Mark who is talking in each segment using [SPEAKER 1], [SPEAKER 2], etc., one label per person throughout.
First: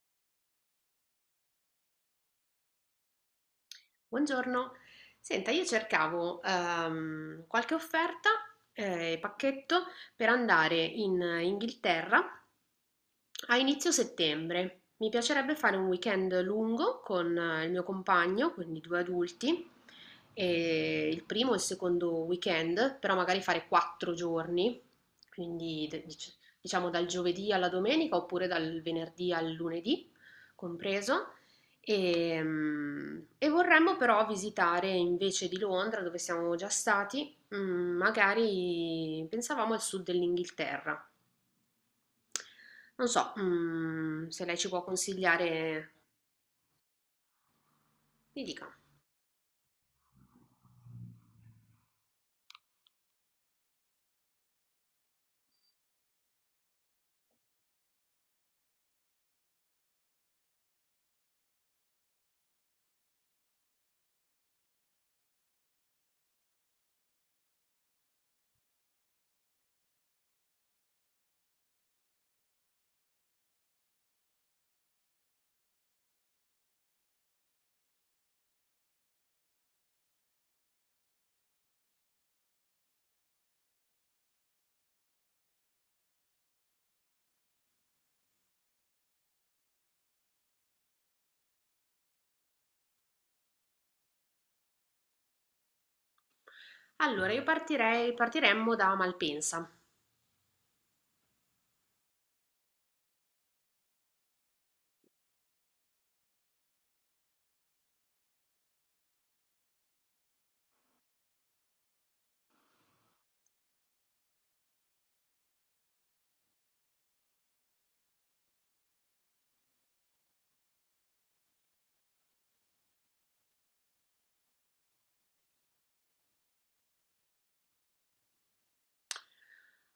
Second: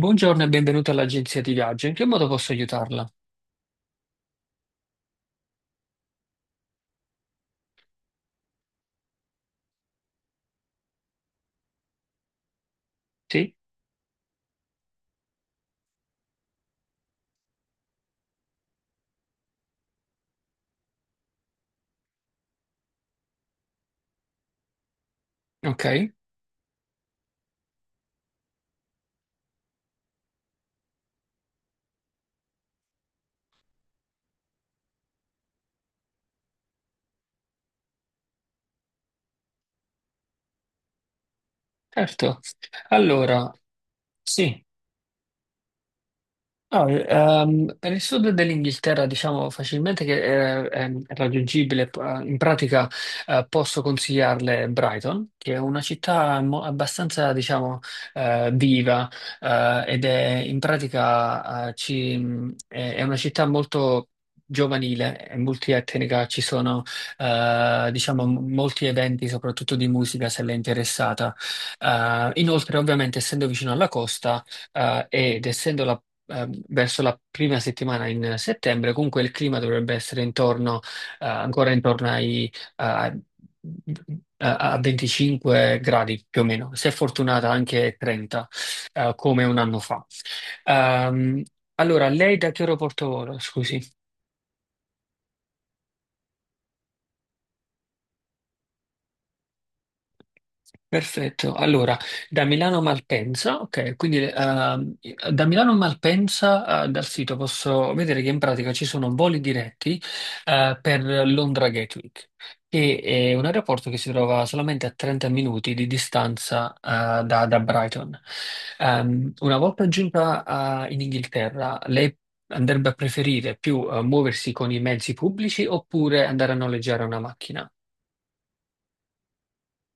[SPEAKER 1] Buongiorno e benvenuto all'agenzia di viaggio. In che modo posso aiutarla?
[SPEAKER 2] Buongiorno, senta, io cercavo qualche offerta, pacchetto per andare in Inghilterra
[SPEAKER 1] Sì?
[SPEAKER 2] a inizio settembre. Mi piacerebbe fare un weekend lungo con il mio compagno, quindi due adulti, e il primo e il secondo weekend, però magari fare quattro giorni,
[SPEAKER 1] Ok,
[SPEAKER 2] quindi diciamo dal giovedì alla domenica oppure dal venerdì al lunedì compreso. E vorremmo però visitare invece di Londra, dove siamo già stati, magari pensavamo al sud dell'Inghilterra.
[SPEAKER 1] certo.
[SPEAKER 2] Non so,
[SPEAKER 1] Allora,
[SPEAKER 2] se lei
[SPEAKER 1] sì.
[SPEAKER 2] ci può consigliare,
[SPEAKER 1] No, nel sud
[SPEAKER 2] mi dica.
[SPEAKER 1] dell'Inghilterra diciamo facilmente che è raggiungibile, in pratica posso consigliarle Brighton, che è una città abbastanza diciamo viva ed è in pratica è una città molto giovanile, è multietnica, ci sono diciamo molti eventi soprattutto di musica se l'è interessata. Inoltre ovviamente essendo vicino alla costa ed essendo la verso la prima settimana in settembre, comunque il clima dovrebbe essere intorno, ancora intorno ai, a a 25 gradi più o meno, se fortunata anche 30, come un anno fa. Ehm, allora, lei da che aeroporto vola, scusi?
[SPEAKER 2] Allora, io partiremmo da Malpensa.
[SPEAKER 1] Perfetto, allora da Milano a Malpensa, ok, quindi da Milano a Malpensa dal sito posso vedere che in pratica ci sono voli diretti per Londra Gatwick, che è un aeroporto che si trova solamente a 30 minuti di distanza da Brighton. Una volta giunta in Inghilterra, lei andrebbe a preferire più muoversi con i mezzi pubblici oppure andare a noleggiare una macchina?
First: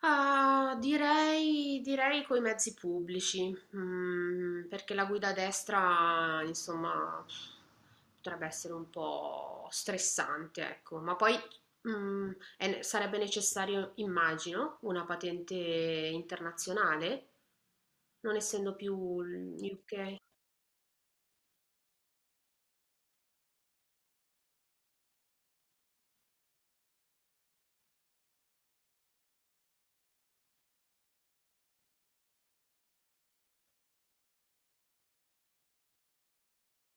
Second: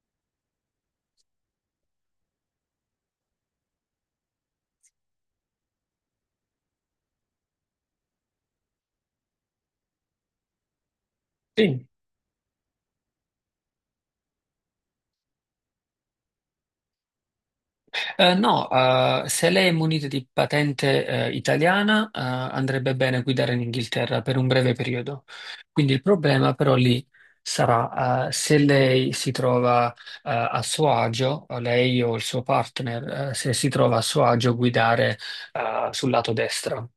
[SPEAKER 2] Ah, direi coi mezzi pubblici, perché la guida a destra, insomma, potrebbe essere un po' stressante, ecco, ma poi
[SPEAKER 1] Sì.
[SPEAKER 2] mm, sarebbe necessario, immagino, una patente internazionale, non
[SPEAKER 1] No,
[SPEAKER 2] essendo più
[SPEAKER 1] se
[SPEAKER 2] il
[SPEAKER 1] lei è munita
[SPEAKER 2] UK.
[SPEAKER 1] di patente, italiana, andrebbe bene guidare in Inghilterra per un breve periodo. Quindi il problema però lì sarà, se lei si trova, a suo agio, o lei o il suo partner, se si trova a suo agio a guidare, sul lato destro.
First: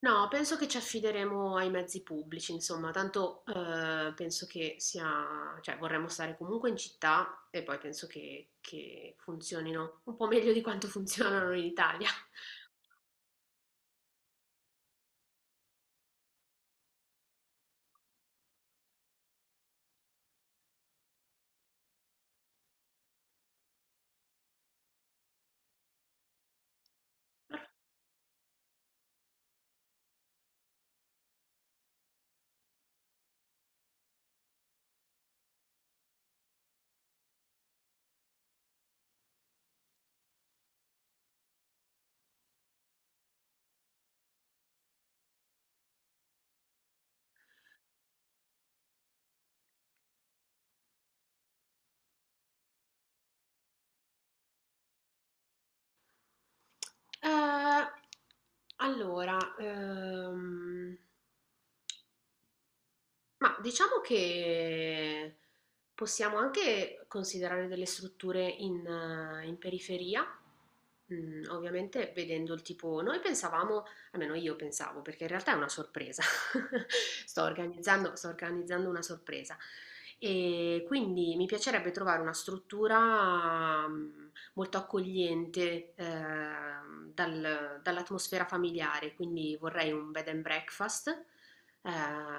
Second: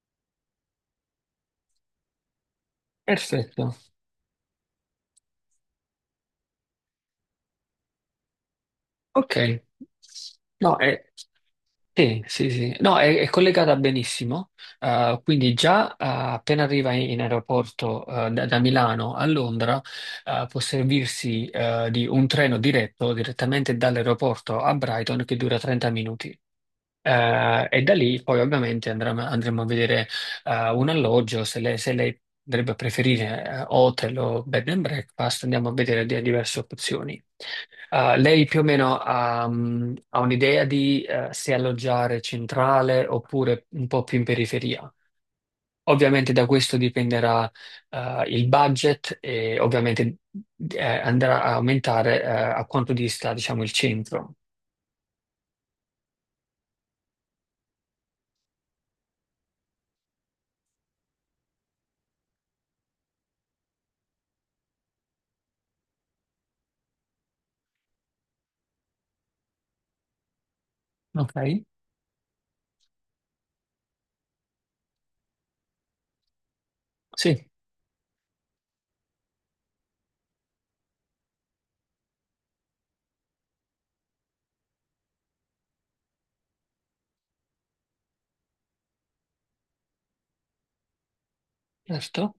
[SPEAKER 2] No, penso che ci affideremo ai mezzi pubblici, insomma, tanto
[SPEAKER 1] Perfetto.
[SPEAKER 2] penso che sia, cioè vorremmo stare comunque in città e poi penso che
[SPEAKER 1] Ok.
[SPEAKER 2] funzionino un po' meglio di
[SPEAKER 1] No,
[SPEAKER 2] quanto
[SPEAKER 1] è.
[SPEAKER 2] funzionano in Italia.
[SPEAKER 1] Sì, sì, sì. No, è collegata benissimo. Quindi già appena arriva in aeroporto da Milano a Londra, può servirsi di un treno diretto direttamente dall'aeroporto a Brighton che dura 30 minuti. E da lì poi ovviamente andremo a vedere un alloggio, se se lei dovrebbe preferire hotel o bed and breakfast, andiamo a vedere diverse opzioni. Lei più o meno ha un'idea di se alloggiare centrale oppure un po' più in periferia. Ovviamente da questo dipenderà il budget e ovviamente andrà a aumentare a quanto dista, diciamo, il centro.
[SPEAKER 2] Eh, allora, ehm, Ma diciamo che possiamo anche considerare delle strutture in, in periferia,
[SPEAKER 1] Ok?
[SPEAKER 2] ovviamente vedendo il tipo, noi pensavamo, almeno io pensavo, perché in realtà è una sorpresa,
[SPEAKER 1] Sì,
[SPEAKER 2] sto organizzando una sorpresa e quindi mi piacerebbe trovare una struttura molto accogliente dall'atmosfera familiare, quindi vorrei un bed and breakfast eh,
[SPEAKER 1] certo.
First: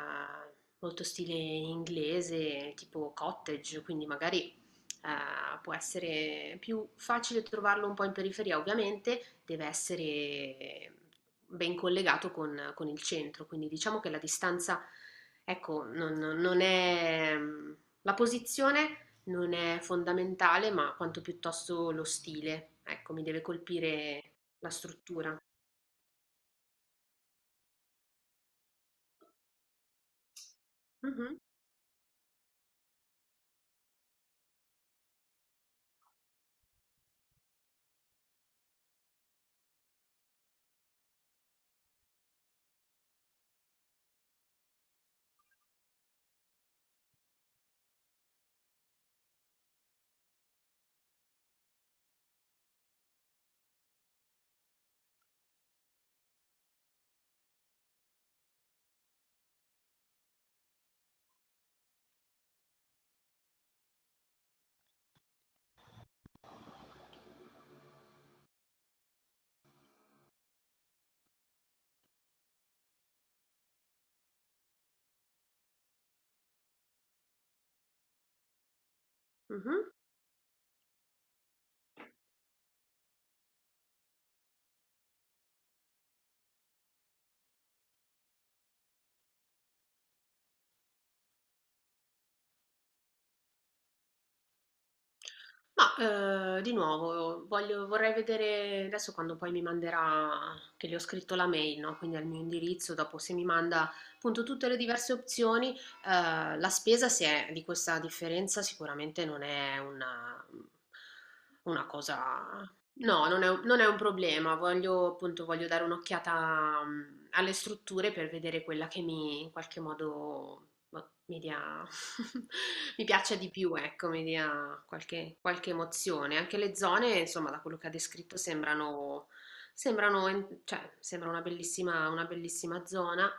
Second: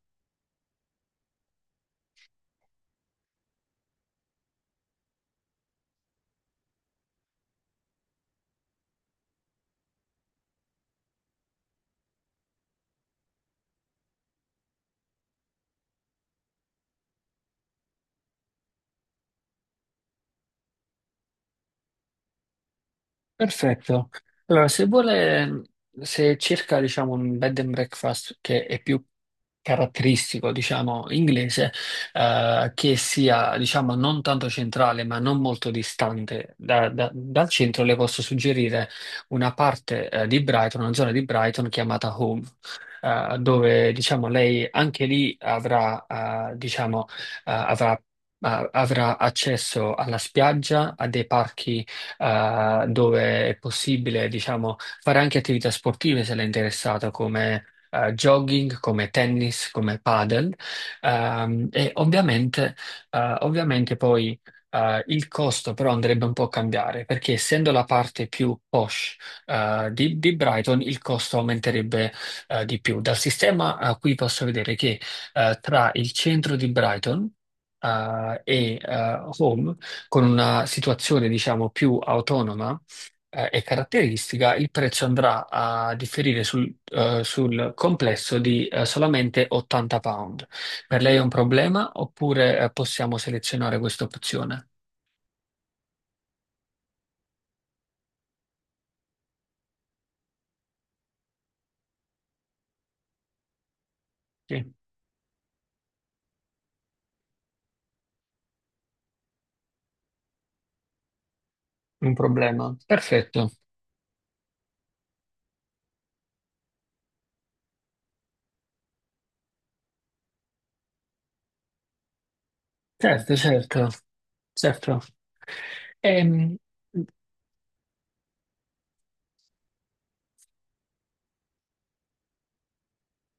[SPEAKER 2] molto stile inglese, tipo cottage, quindi magari può essere più facile trovarlo un po' in periferia, ovviamente deve essere ben collegato con il centro, quindi diciamo che la distanza, ecco, non è... La posizione non è fondamentale, ma quanto piuttosto lo stile, ecco, mi deve
[SPEAKER 1] Perfetto.
[SPEAKER 2] colpire
[SPEAKER 1] Allora,
[SPEAKER 2] la
[SPEAKER 1] se
[SPEAKER 2] struttura.
[SPEAKER 1] vuole, se cerca, diciamo, un bed and breakfast che è più caratteristico, diciamo,
[SPEAKER 2] Mhm,
[SPEAKER 1] inglese, che sia, diciamo, non tanto centrale, ma non molto distante dal centro, le posso suggerire una parte, di Brighton, una zona di Brighton chiamata Home. Dove diciamo lei anche lì diciamo, avrà accesso alla spiaggia, a dei parchi dove è possibile, diciamo, fare anche attività sportive se l'è interessato, come jogging, come tennis, come padel. E ovviamente, ovviamente poi il costo però andrebbe un po' a cambiare, perché essendo la parte più posh di Brighton, il costo aumenterebbe di più. Dal sistema qui posso vedere che tra il centro di Brighton e Home
[SPEAKER 2] mhm.
[SPEAKER 1] con una situazione, diciamo, più autonoma, e caratteristica, il prezzo andrà a differire sul complesso di, solamente 80 pound. Per lei è un problema oppure, possiamo selezionare questa opzione?
[SPEAKER 2] Ma, di nuovo voglio vorrei vedere adesso quando poi mi manderà che le ho scritto la mail, no, quindi al mio indirizzo, dopo se mi manda appunto tutte
[SPEAKER 1] Sì,
[SPEAKER 2] le diverse opzioni, la spesa se è di questa differenza sicuramente non è una
[SPEAKER 1] un
[SPEAKER 2] cosa.
[SPEAKER 1] problema.
[SPEAKER 2] No, non è,
[SPEAKER 1] Perfetto.
[SPEAKER 2] un non è un problema, voglio appunto voglio dare un'occhiata, alle strutture per vedere quella che mi in qualche modo boh, mi dia, mi piaccia
[SPEAKER 1] Certo,
[SPEAKER 2] di più,
[SPEAKER 1] certo,
[SPEAKER 2] ecco, mi dia
[SPEAKER 1] certo.
[SPEAKER 2] qualche emozione.
[SPEAKER 1] Ehm,
[SPEAKER 2] Anche le zone, insomma, da quello che ha descritto sembrano, cioè, sembra una bellissima zona.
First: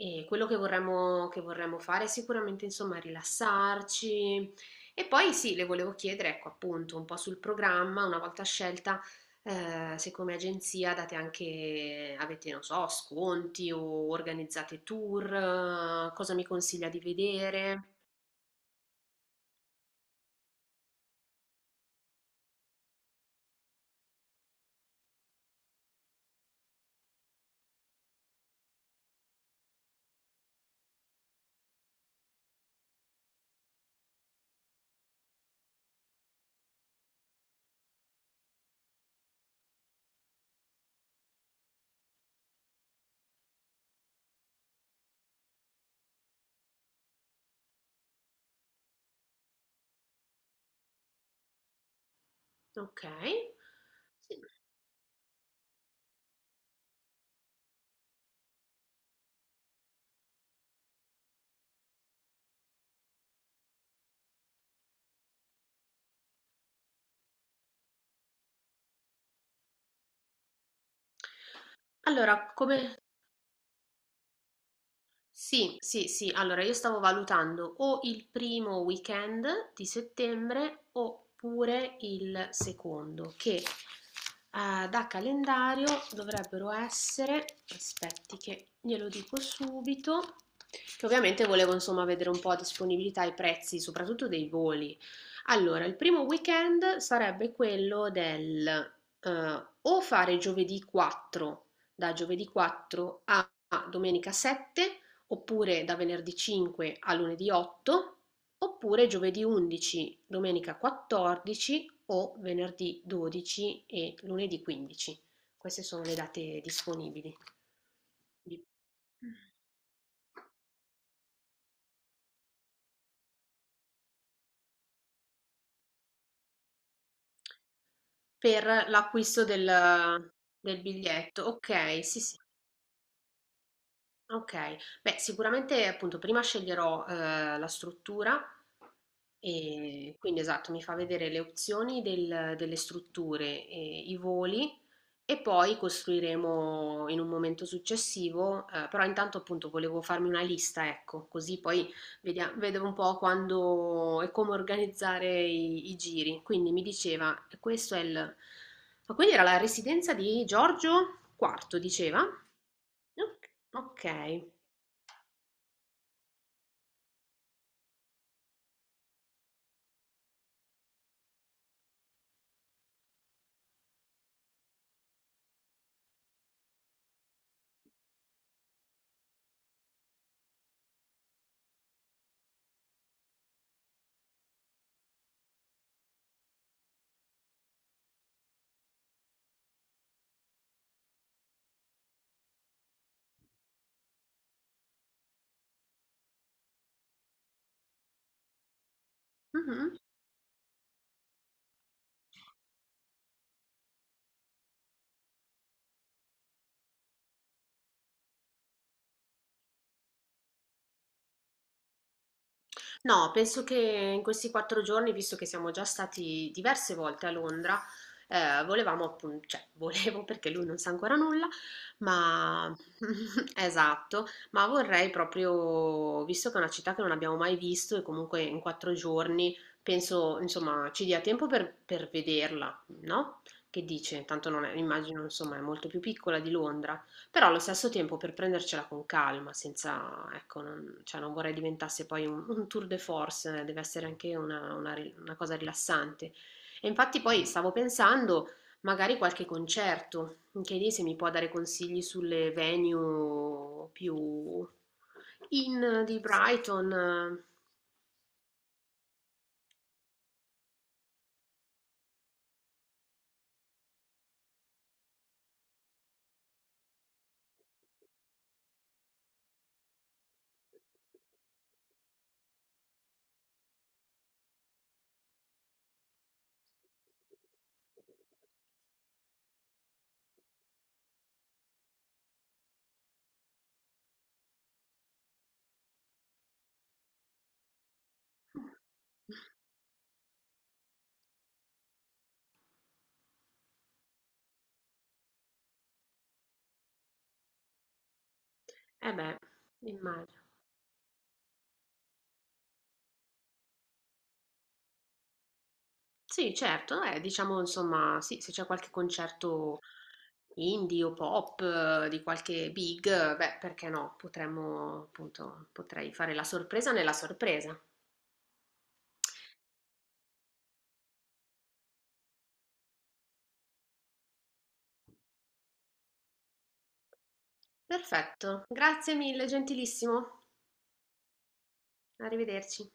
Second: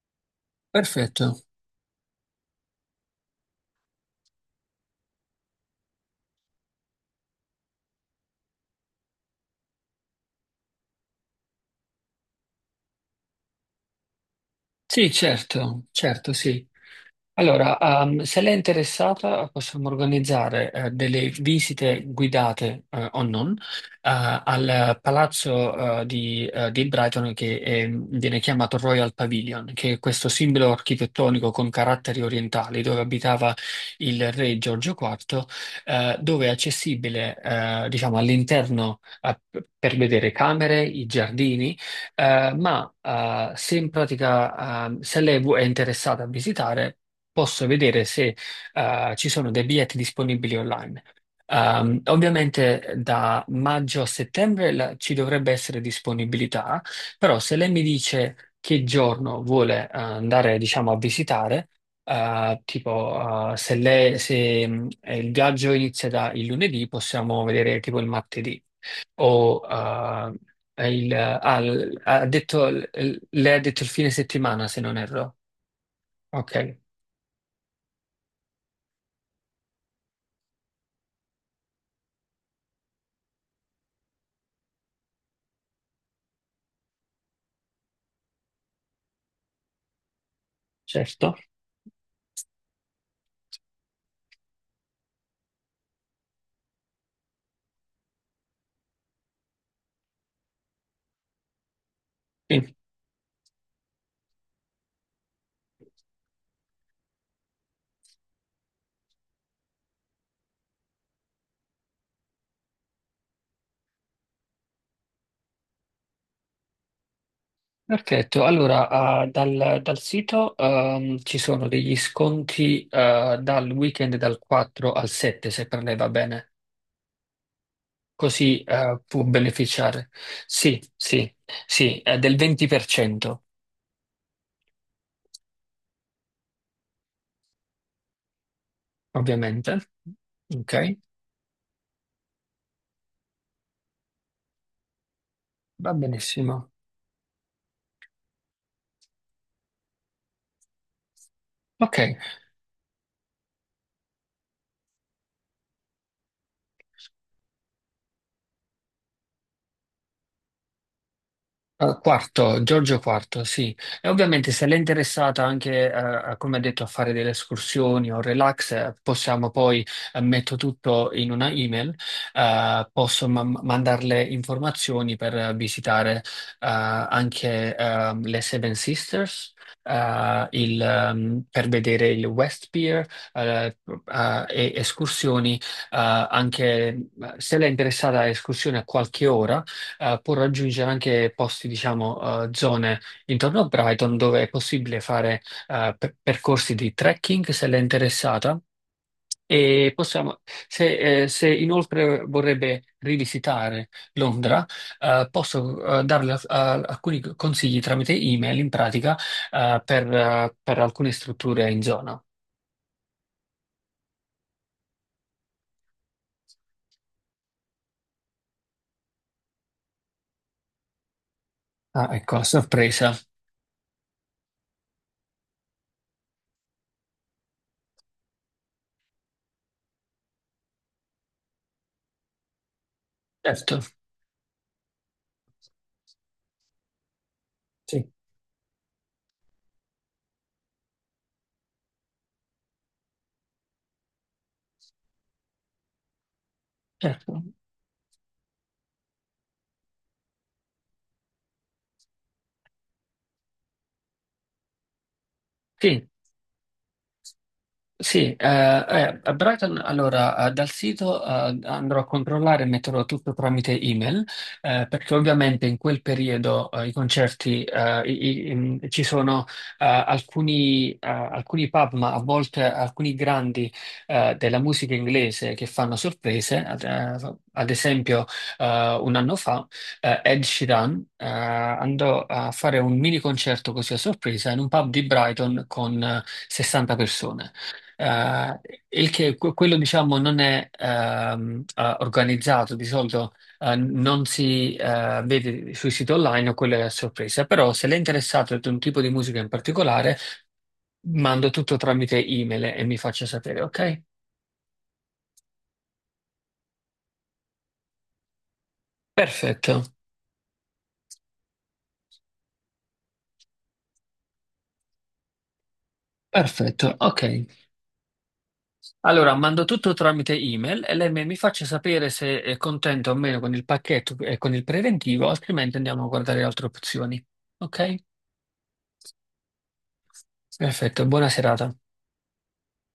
[SPEAKER 2] E quello che che
[SPEAKER 1] perfetto.
[SPEAKER 2] vorremmo fare è sicuramente, insomma, rilassarci, e poi sì, le volevo chiedere, ecco appunto, un po' sul programma, una volta scelta, se come agenzia date anche, avete, non so, sconti o organizzate
[SPEAKER 1] Sì,
[SPEAKER 2] tour,
[SPEAKER 1] certo, certo,
[SPEAKER 2] cosa mi
[SPEAKER 1] sì.
[SPEAKER 2] consiglia di
[SPEAKER 1] Allora,
[SPEAKER 2] vedere?
[SPEAKER 1] se lei è interessata, possiamo organizzare delle visite guidate o non al palazzo di Brighton che viene chiamato Royal Pavilion, che è questo simbolo architettonico con caratteri orientali dove abitava il re Giorgio IV, dove è accessibile diciamo, all'interno per vedere camere, i giardini. Ma se in pratica se lei è interessata a visitare, posso vedere se ci sono dei biglietti disponibili online. Ovviamente
[SPEAKER 2] Ok.
[SPEAKER 1] da maggio a
[SPEAKER 2] Sì.
[SPEAKER 1] settembre ci dovrebbe essere disponibilità, però se lei mi dice che giorno vuole andare, diciamo, a visitare, tipo se, lei- se, il viaggio inizia da il lunedì, possiamo vedere tipo il martedì o il, ah, l- ha
[SPEAKER 2] Allora,
[SPEAKER 1] detto, l-
[SPEAKER 2] come...
[SPEAKER 1] lei ha detto il fine settimana, se non erro.
[SPEAKER 2] Sì, sì, sì. Allora, io
[SPEAKER 1] Ok,
[SPEAKER 2] stavo valutando o il primo weekend di settembre oppure il secondo, che da calendario dovrebbero essere, aspetti che glielo dico subito, che
[SPEAKER 1] certo.
[SPEAKER 2] ovviamente volevo insomma vedere un po' a disponibilità e i prezzi, soprattutto dei voli. Allora, il primo weekend sarebbe quello del o fare giovedì 4, da giovedì
[SPEAKER 1] Sì,
[SPEAKER 2] 4 a domenica 7 oppure da venerdì 5 a lunedì 8, oppure giovedì 11, domenica 14 o venerdì 12 e lunedì 15. Queste sono le date disponibili
[SPEAKER 1] perfetto.
[SPEAKER 2] Di-
[SPEAKER 1] Allora, dal sito ci sono degli sconti dal weekend dal 4 al 7, se per lei va bene. Così
[SPEAKER 2] per
[SPEAKER 1] può
[SPEAKER 2] l'acquisto del,
[SPEAKER 1] beneficiare. Sì,
[SPEAKER 2] del
[SPEAKER 1] sì,
[SPEAKER 2] biglietto.
[SPEAKER 1] sì,
[SPEAKER 2] Ok, sì,
[SPEAKER 1] del
[SPEAKER 2] sì.
[SPEAKER 1] 20%,
[SPEAKER 2] Okay. Beh, sicuramente appunto prima sceglierò, la struttura,
[SPEAKER 1] ovviamente.
[SPEAKER 2] quindi esatto,
[SPEAKER 1] Ok,
[SPEAKER 2] mi fa vedere le opzioni del delle strutture e i voli e poi
[SPEAKER 1] va benissimo.
[SPEAKER 2] costruiremo in un momento successivo, però intanto appunto volevo farmi una lista, ecco, così poi
[SPEAKER 1] Ok.
[SPEAKER 2] Vedevo un po' quando e come organizzare i giri. Quindi mi diceva, questo è il... Ma quindi era la residenza di Giorgio IV,
[SPEAKER 1] Eh,
[SPEAKER 2] diceva?
[SPEAKER 1] Quarto, Giorgio Quarto,
[SPEAKER 2] Ok.
[SPEAKER 1] sì. E
[SPEAKER 2] Ok.
[SPEAKER 1] ovviamente se l'è interessata anche, come ha detto, a fare delle escursioni o relax, possiamo poi, metto tutto in una email, posso mandarle informazioni per visitare, anche, le Seven Sisters, per vedere il West Pier, eh, e escursioni, anche se l'è interessata a escursioni a qualche ora può raggiungere anche posti, diciamo, zone intorno a Brighton dove è possibile fare percorsi di trekking se l'è interessata. E
[SPEAKER 2] Mhm.
[SPEAKER 1] possiamo, se, se inoltre vorrebbe rivisitare Londra, posso darle alcuni consigli tramite email in pratica per alcune strutture in zona.
[SPEAKER 2] No, penso che in questi quattro giorni, visto che siamo già stati diverse volte a Londra, volevamo appunto, cioè volevo perché lui non sa ancora nulla,
[SPEAKER 1] Ah, ecco, a
[SPEAKER 2] ma
[SPEAKER 1] sorpresa.
[SPEAKER 2] esatto, ma vorrei proprio, visto che è una città che non abbiamo mai visto e comunque in quattro giorni penso, insomma, ci dia tempo per vederla, no?
[SPEAKER 1] Certo,
[SPEAKER 2] Che dice? Tanto non è, immagino, insomma, è molto più piccola di Londra. Però allo stesso
[SPEAKER 1] sì,
[SPEAKER 2] tempo per prendercela con calma, senza, ecco, non, cioè non vorrei diventasse poi un tour de force, deve essere anche una, una cosa rilassante. E infatti
[SPEAKER 1] certo.
[SPEAKER 2] poi stavo pensando magari qualche concerto, anche lì se mi può dare consigli sulle venue più in
[SPEAKER 1] Sì.
[SPEAKER 2] di Brighton.
[SPEAKER 1] Sì, a Brighton, allora dal sito andrò a controllare e metterò tutto tramite email, perché ovviamente in quel periodo i concerti ci sono alcuni pub, ma a volte alcuni grandi della musica inglese che fanno sorprese. Ad esempio, un anno fa Ed Sheeran andò a fare un mini concerto così a sorpresa in un pub di Brighton con 60 persone. Eh, il che quello diciamo non è organizzato, di solito non si vede sui siti online, o quello è a sorpresa, però se lei è interessato ad un tipo di
[SPEAKER 2] Eh
[SPEAKER 1] musica
[SPEAKER 2] beh,
[SPEAKER 1] in particolare,
[SPEAKER 2] immagino.
[SPEAKER 1] mando tutto tramite email e mi faccia sapere, ok?
[SPEAKER 2] Sì, certo, diciamo insomma, sì, se c'è qualche
[SPEAKER 1] Perfetto,
[SPEAKER 2] concerto indie o pop di qualche big, beh, perché no? Potremmo, appunto, potrei fare la sorpresa
[SPEAKER 1] perfetto,
[SPEAKER 2] nella
[SPEAKER 1] ok.
[SPEAKER 2] sorpresa.
[SPEAKER 1] Allora mando tutto tramite email e lei mi faccia sapere se è contento o meno con il pacchetto e con il preventivo, altrimenti andiamo a guardare altre opzioni, ok?
[SPEAKER 2] Perfetto, grazie mille, gentilissimo.
[SPEAKER 1] Perfetto, buona serata.
[SPEAKER 2] Arrivederci.